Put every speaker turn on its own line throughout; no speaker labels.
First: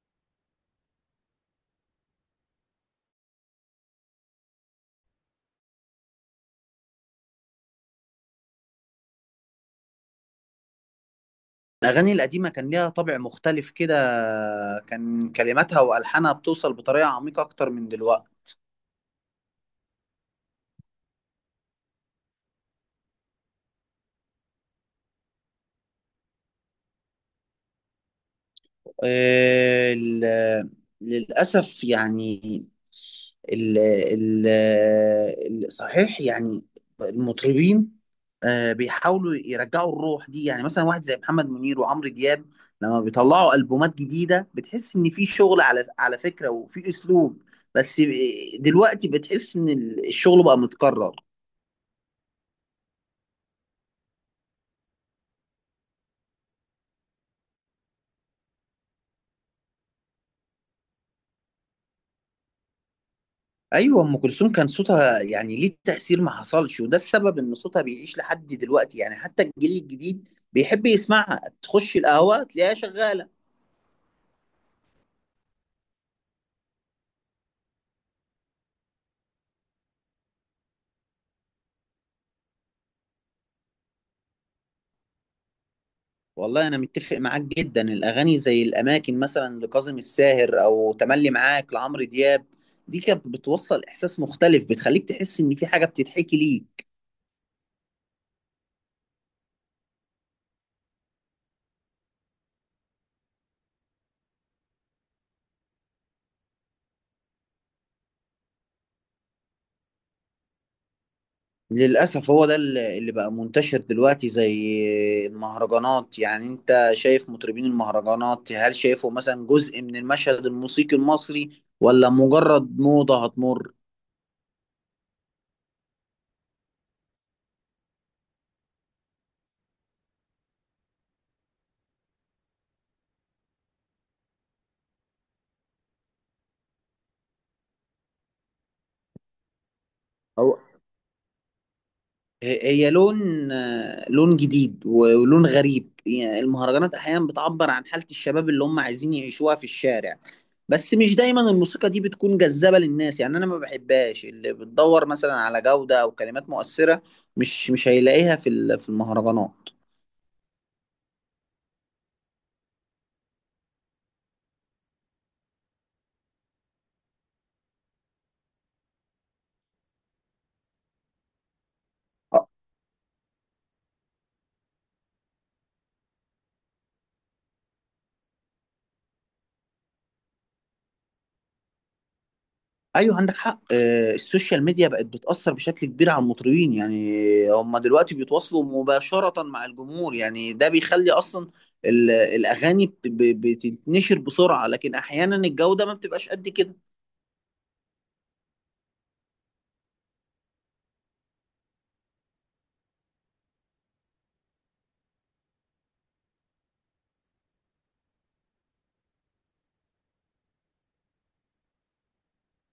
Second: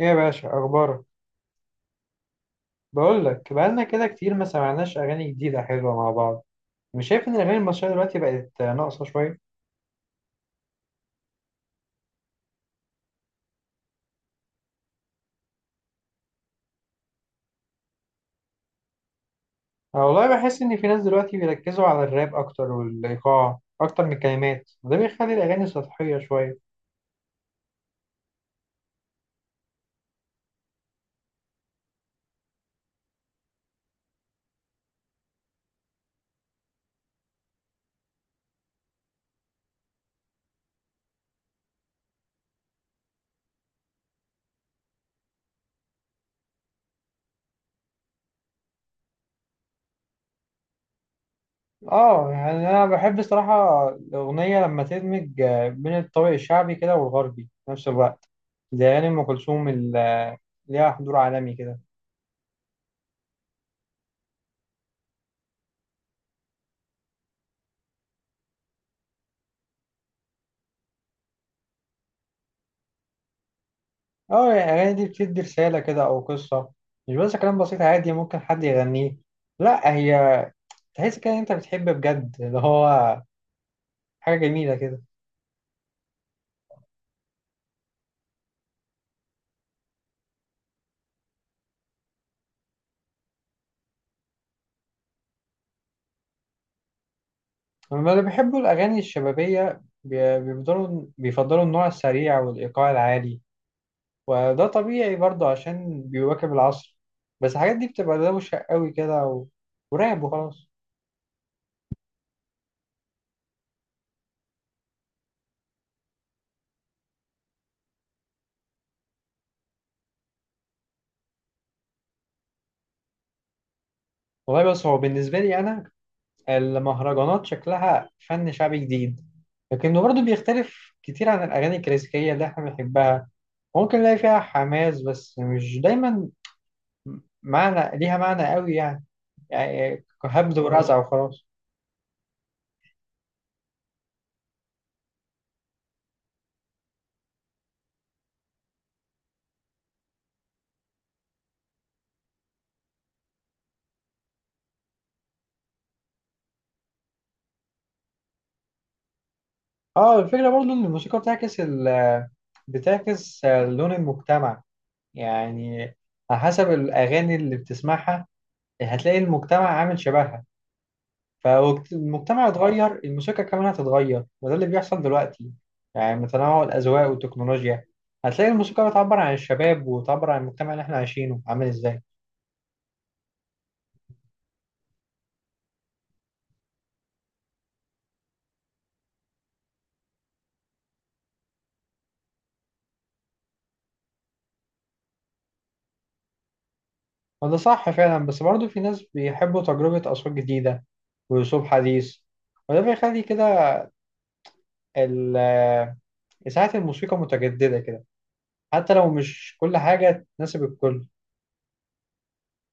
ايه يا باشا اخبارك؟ بقول لك بقالنا كده كتير ما سمعناش اغاني جديده حلوه مع بعض. مش شايف ان الاغاني المصريه دلوقتي بقت ناقصه شويه؟
الأغاني القديمة كان ليها طابع مختلف كده، كان كلماتها وألحانها بتوصل بطريقة عميقة أكتر من دلوقتي.
انا والله بحس ان في ناس دلوقتي بيركزوا على الراب اكتر والايقاع اكتر من الكلمات، وده بيخلي الاغاني سطحيه شويه.
آه، ال- للأسف يعني. ال ال صحيح يعني. المطربين بيحاولوا يرجعوا الروح دي، يعني مثلا واحد زي محمد منير وعمرو دياب، لما بيطلعوا ألبومات جديدة بتحس إن في شغل على فكرة وفي أسلوب. بس دلوقتي بتحس إن الشغل بقى متكرر.
اه يعني انا بحب الصراحه الاغنيه لما تدمج بين الطابع الشعبي كده والغربي في نفس الوقت، زي اغاني ام كلثوم اللي ليها حضور عالمي كده.
ايوه، ام كلثوم كان صوتها يعني ليه تاثير ما حصلش، وده السبب ان صوتها بيعيش لحد دلوقتي، يعني حتى الجيل الجديد بيحب يسمعها، تخش القهوه تلاقيها شغاله.
اه يعني الأغاني دي بتدي رسالة كده أو قصة، مش بس كلام بسيط عادي ممكن حد يغنيه. لا، هي تحس كده إن أنت بتحب بجد، اللي هو حاجة جميلة كده.
والله انا متفق معاك جدا، الاغاني زي الاماكن مثلا لكاظم الساهر او تملي معاك لعمرو دياب، دي كانت بتوصل احساس مختلف، بتخليك تحس ان في حاجه بتتحكي ليك.
أما اللي بيحبوا الأغاني الشبابية بيفضلوا النوع السريع والإيقاع العالي، وده طبيعي برضه عشان بيواكب العصر. بس الحاجات دي بتبقى دوشة قوي كده وراب وخلاص.
للأسف هو ده اللي بقى منتشر دلوقتي زي المهرجانات. يعني انت شايف مطربين المهرجانات، هل شايفه مثلا جزء من المشهد الموسيقي المصري ولا مجرد موضة هتمر؟
والله بس هو بالنسبة لي أنا المهرجانات شكلها فن شعبي جديد، لكنه برضه بيختلف كتير عن الأغاني الكلاسيكية اللي احنا بنحبها. ممكن نلاقي فيها حماس بس مش دايما معنى، ليها معنى قوي يعني، يعني هبد ورزع وخلاص.
هي لون، لون جديد ولون غريب، يعني المهرجانات احيانا بتعبر عن حالة الشباب اللي هم عايزين يعيشوها في الشارع. بس مش دايما الموسيقى دي بتكون جذابة للناس، يعني انا ما بحبهاش. اللي بتدور مثلا على جودة او كلمات مؤثرة، مش هيلاقيها في المهرجانات.
اه الفكرة برضه إن الموسيقى بتعكس بتعكس لون المجتمع. يعني على حسب الأغاني اللي بتسمعها هتلاقي المجتمع عامل شبهها، فالمجتمع اتغير الموسيقى كمان هتتغير، وده اللي بيحصل دلوقتي. يعني من تنوع الأذواق والتكنولوجيا هتلاقي الموسيقى بتعبر عن الشباب وتعبر عن المجتمع اللي احنا عايشينه عامل ازاي.
ايوه، عندك حق. السوشيال ميديا بقت بتأثر بشكل كبير على المطربين، يعني هم دلوقتي بيتواصلوا مباشرة مع الجمهور، يعني ده بيخلي اصلا الاغاني بتتنشر بسرعة، لكن احيانا الجودة ما بتبقاش قد كده.
وده صح فعلا، بس برضه في ناس بيحبوا تجربة أصوات جديدة وأسلوب حديث، وده بيخلي كده ال- إذاعة الموسيقى متجددة كده، حتى لو مش كل حاجة تناسب الكل.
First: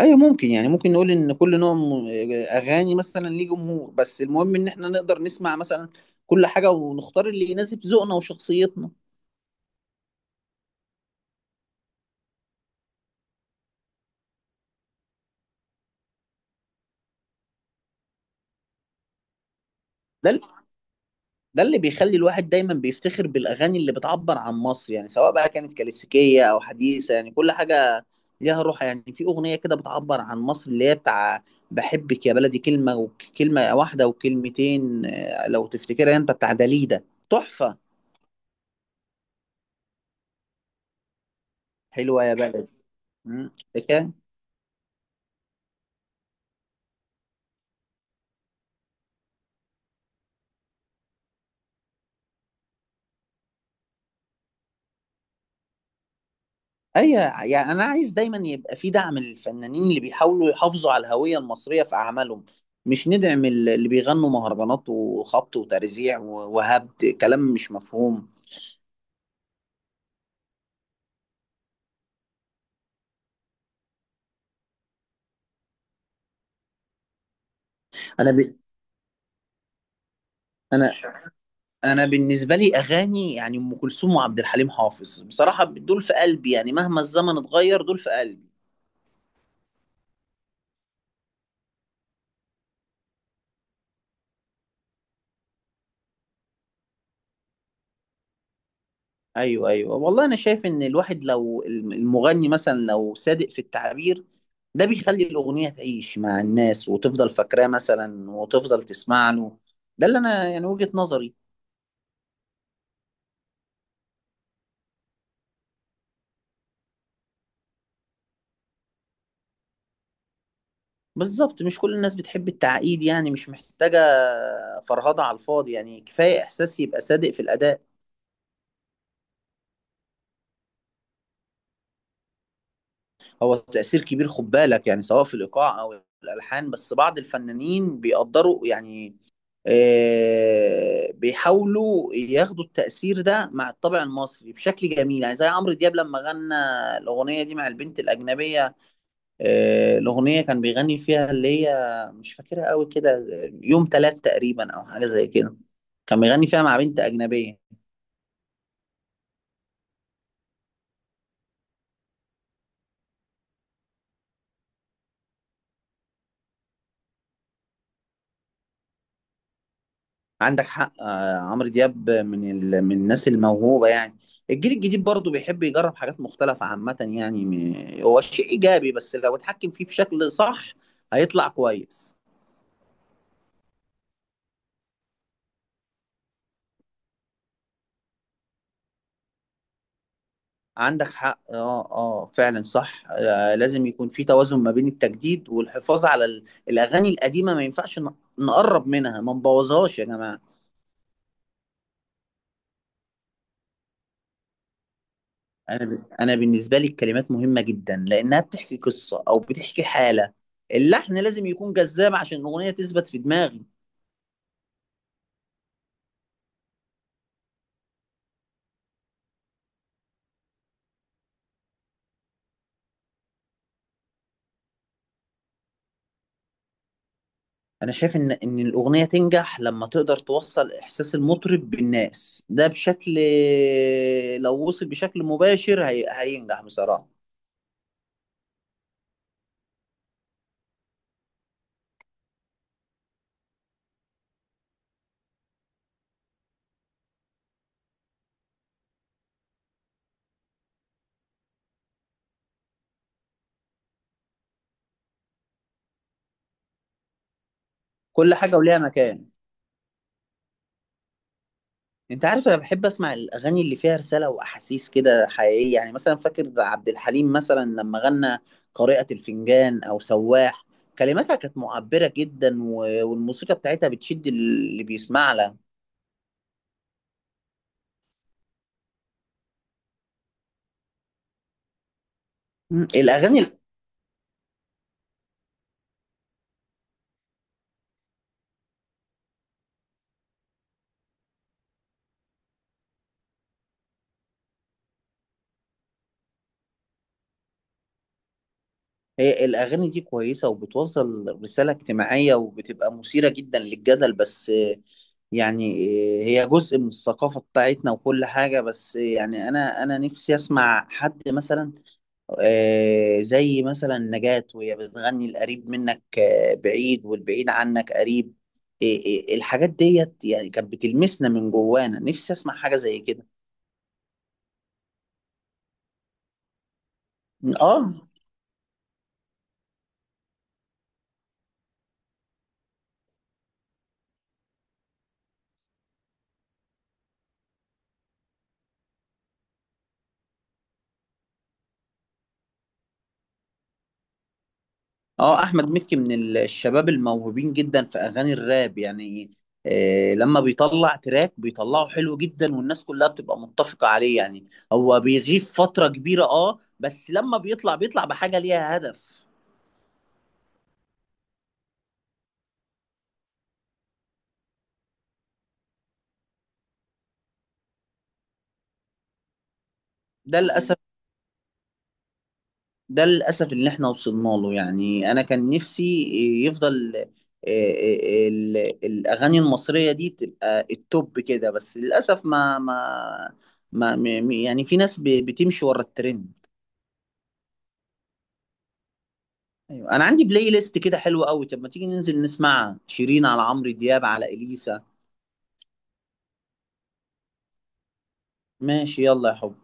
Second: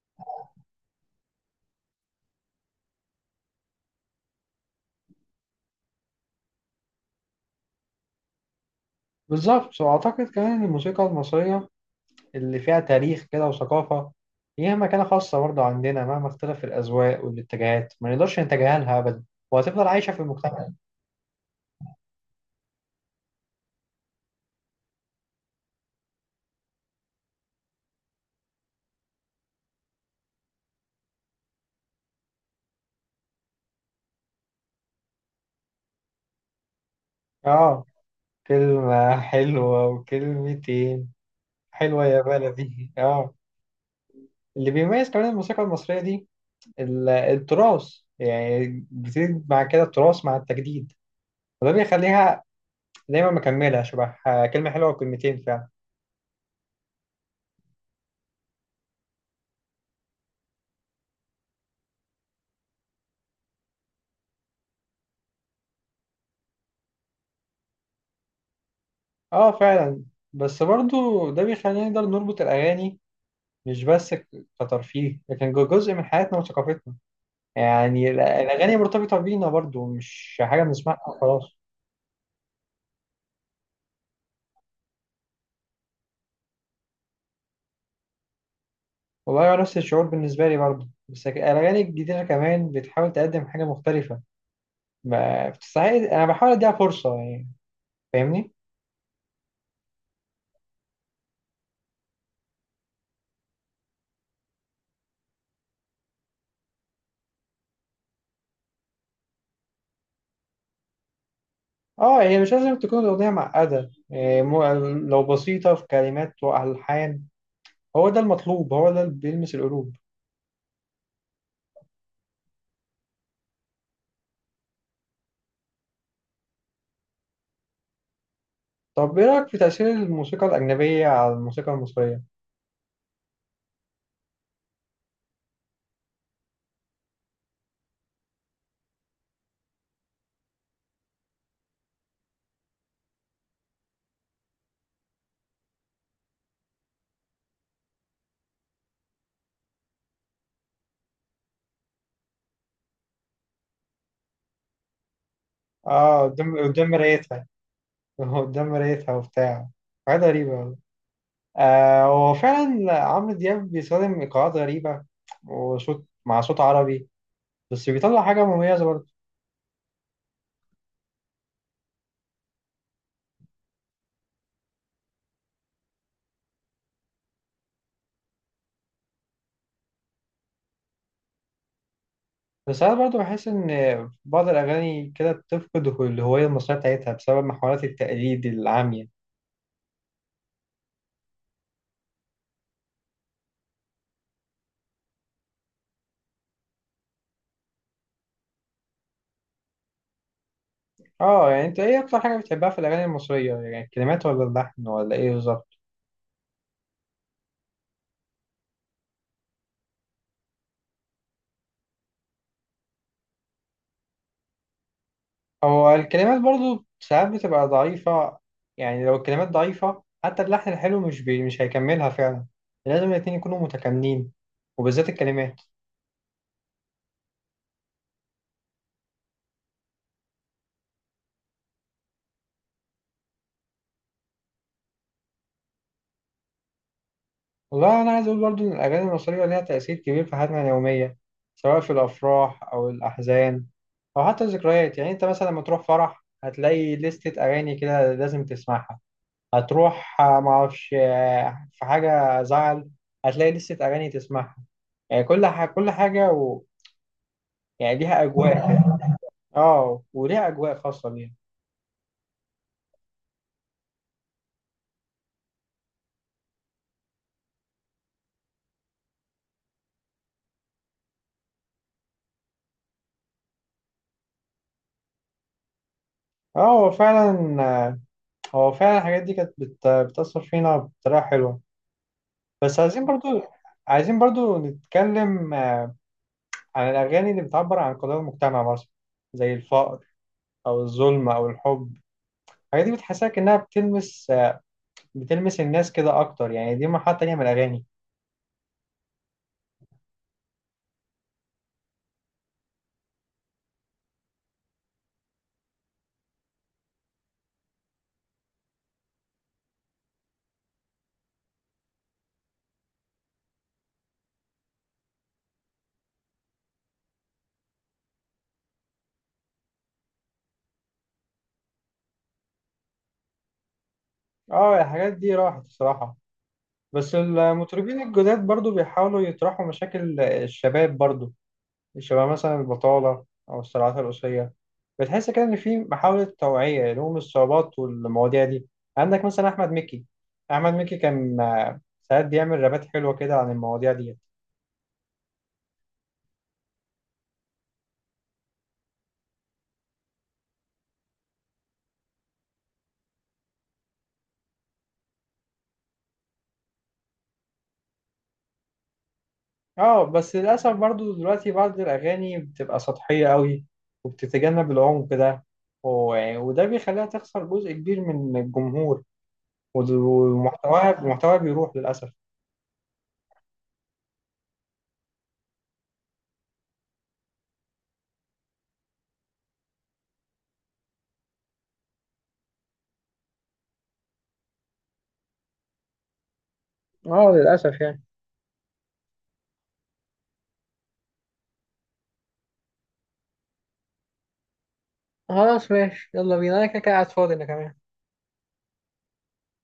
ايوه، ممكن، يعني ممكن نقول ان كل نوع اغاني مثلا ليه جمهور، بس المهم ان احنا نقدر نسمع مثلا كل حاجة ونختار اللي يناسب ذوقنا وشخصيتنا.
بالظبط، وأعتقد كمان إن الموسيقى المصرية اللي فيها تاريخ كده وثقافة ليها مكانة خاصة برضه عندنا، مهما اختلف الأذواق والاتجاهات ما نقدرش نتجاهلها أبدا، وهتفضل عايشة في
ده
المجتمع.
ده اللي بيخلي الواحد دايما بيفتخر بالاغاني اللي بتعبر عن مصر، يعني سواء بقى كانت كلاسيكيه او حديثه، يعني كل حاجه ليها روح. يعني في اغنيه كده بتعبر عن مصر اللي هي بتاع بحبك يا بلدي، كلمه وكلمه واحده وكلمتين، لو تفتكرها، انت بتاع داليدا. تحفه.
آه، كلمة حلوة وكلمتين، حلوة يا
حلوه يا بلدي.
بلدي، آه.
مم. فاكرها؟
اللي بيميز كمان الموسيقى المصرية دي التراث، يعني بتزيد مع كده التراث مع التجديد، وده بيخليها دايما مكملة. شبه كلمة حلوة وكلمتين فعلا.
ايوه، يعني انا عايز دايما يبقى في دعم للفنانين اللي بيحاولوا يحافظوا على الهويه المصريه في اعمالهم، مش ندعم اللي بيغنوا مهرجانات وخبط وترزيع وهبد كلام مش مفهوم.
آه فعلا. بس برضه ده بيخلينا نقدر نربط الأغاني، مش بس كترفيه، لكن جزء من حياتنا وثقافتنا. يعني
انا ب...
الأغاني مرتبطة بينا برضو، مش حاجة
انا
بنسمعها وخلاص.
انا بالنسبه لي اغاني يعني ام كلثوم وعبد الحليم حافظ، بصراحه دول في قلبي، يعني مهما الزمن اتغير دول في قلبي.
والله هو نفس الشعور بالنسبة لي برضو، بس الأغاني الجديدة كمان بتحاول تقدم حاجة مختلفة، ما بتستعيد. أنا بحاول أديها فرصة يعني، فاهمني؟
ايوه، ايوه، والله انا شايف ان الواحد لو المغني مثلا لو صادق في التعبير، ده بيخلي الاغنيه تعيش مع الناس وتفضل فاكراه مثلا وتفضل تسمع له. ده اللي انا يعني وجهه نظري.
اه هي مش لازم تكون الأغنية معقدة إيه، لو بسيطة في كلمات وألحان هو ده المطلوب، هو ده اللي بيلمس القلوب.
بالظبط، مش كل الناس بتحب التعقيد، يعني مش محتاجه فرهضه على الفاضي، يعني كفايه احساس يبقى صادق في الاداء.
طب إيه رأيك في تأثير الموسيقى الأجنبية على الموسيقى المصرية؟
هو تأثير كبير، خد بالك، يعني سواء في الإيقاع أو الألحان، بس بعض الفنانين بيقدروا يعني بيحاولوا ياخدوا التأثير ده مع الطابع المصري بشكل جميل، يعني زي عمرو دياب لما غنى الأغنية دي مع البنت الأجنبية. الأغنية كان بيغني فيها اللي هي مش فاكرها قوي كده، يوم تلات تقريبا أو حاجة زي كده. كان
اه،
بيغني
قدام
فيها مع
قدام
بنت
مرايتها،
أجنبية.
قدام مرايتها وبتاع، حاجات غريبة والله. آه، هو فعلا عمرو دياب بيستخدم إيقاعات غريبة وصوت مع صوت عربي، بس بيطلع حاجة مميزة برضه.
عندك حق. عمرو دياب من الناس الموهوبه، يعني الجيل الجديد برضه بيحب يجرب حاجات مختلفه عامه، يعني هو الشيء ايجابي بس لو اتحكم فيه بشكل صح هيطلع كويس.
بس ساعات برضه بحس إن بعض الأغاني كده بتفقد الهوية المصرية بتاعتها بسبب محاولات التقليد العامية.
عندك حق. اه، اه، فعلا، صح. لازم يكون في توازن ما بين التجديد والحفاظ على الاغاني القديمه. ما ينفعش نقرب منها، ما نبوظهاش يا جماعه.
اه يعني انت ايه اكتر حاجة بتحبها في الأغاني المصرية، يعني الكلمات ولا اللحن ولا ايه بالظبط؟
انا بالنسبه لي الكلمات مهمه جدا لانها بتحكي قصه او بتحكي حاله. اللحن لازم يكون جذاب عشان الاغنيه تثبت في دماغي.
هو الكلمات برضو ساعات بتبقى ضعيفة، يعني لو الكلمات ضعيفة حتى اللحن الحلو مش هيكملها فعلا. لازم الاتنين يكونوا متكاملين، وبالذات الكلمات.
انا شايف ان الاغنيه تنجح لما تقدر توصل احساس المطرب بالناس، ده بشكل، لو وصل بشكل مباشر هينجح بصراحه.
والله أنا عايز أقول برضو إن الأغاني المصرية ليها تأثير كبير في حياتنا اليومية، سواء في الأفراح أو الأحزان أو حتى الذكريات. يعني أنت مثلا لما تروح فرح هتلاقي لستة أغاني كده لازم تسمعها، هتروح معرفش، في حاجة زعل هتلاقي لستة أغاني تسمعها. يعني كل حاجة يعني ليها
كل حاجه وليها
أجواء.
مكان.
اه وليها اجواء خاصه ليها.
انت عارف انا بحب اسمع الاغاني اللي فيها رساله واحاسيس كده حقيقيه، يعني مثلا فاكر عبد الحليم مثلا لما غنى قارئة الفنجان او سواح، كلماتها كانت معبره جدا، و... والموسيقى بتاعتها بتشد اللي بيسمع لها.
اه هو فعلا، هو فعلا الحاجات دي كانت بتأثر فينا بطريقه حلوه. بس عايزين برضو،
الاغاني.
عايزين برضو نتكلم عن الاغاني اللي بتعبر عن قضايا المجتمع مثلا، زي الفقر او الظلم او الحب. الحاجات دي بتحسسك انها بتلمس، بتلمس الناس كده اكتر، يعني دي مرحله تانيه من الاغاني.
هي الأغاني دي كويسة وبتوصل رسالة اجتماعية وبتبقى مثيرة جدا للجدل، بس يعني، هي جزء من الثقافة بتاعتنا وكل حاجة، بس يعني أنا نفسي أسمع حد مثلا زي مثلا نجاة وهي بتغني القريب منك، بعيد والبعيد عنك قريب. آه، الحاجات ديت يعني كانت بتلمسنا من جوانا، نفسي أسمع حاجة زي كده.
اه الحاجات دي راحت الصراحه، بس
آه
المطربين الجداد برضو بيحاولوا يطرحوا مشاكل الشباب برضو، شبه مثلا البطالة أو الصراعات الأسرية. بتحس كده إن في محاولة توعية لهم الصعوبات والمواضيع دي. عندك مثلا أحمد مكي، أحمد مكي كان ساعات بيعمل رابات حلوة كده عن المواضيع دي.
اه احمد مكي الشباب الموهوبين جدا في اغاني الراب، يعني لما بيطلع تراك بيطلعه حلو جدا والناس كلها بتبقى متفقة عليه، يعني هو بيغيب فترة كبيرة، بس لما بيطلع بحاجة ليها هدف.
اه بس للأسف برضو دلوقتي بعض الأغاني بتبقى سطحية قوي وبتتجنب العمق ده، وده بيخليها تخسر جزء كبير من الجمهور،
ده للأسف
ومحتواها، محتواها بيروح للأسف.
ده للأسف اللي احنا وصلنا له، يعني انا كان نفسي يفضل. آه، ال- الاغاني المصرية دي تبقى التوب كده، بس للأسف ما ما ما م- م- يعني في ناس بتمشي ورا الترند.
اه للأسف يعني.
ايوه، انا عندي بلاي ليست كده حلوه قوي، طب ما تيجي ننزل نسمع شيرين على عمرو دياب على اليسا.
خلاص ماشي يلا بينا، انا كده كده قاعد فاضي انا كمان.
ماشي، يلا يا حب.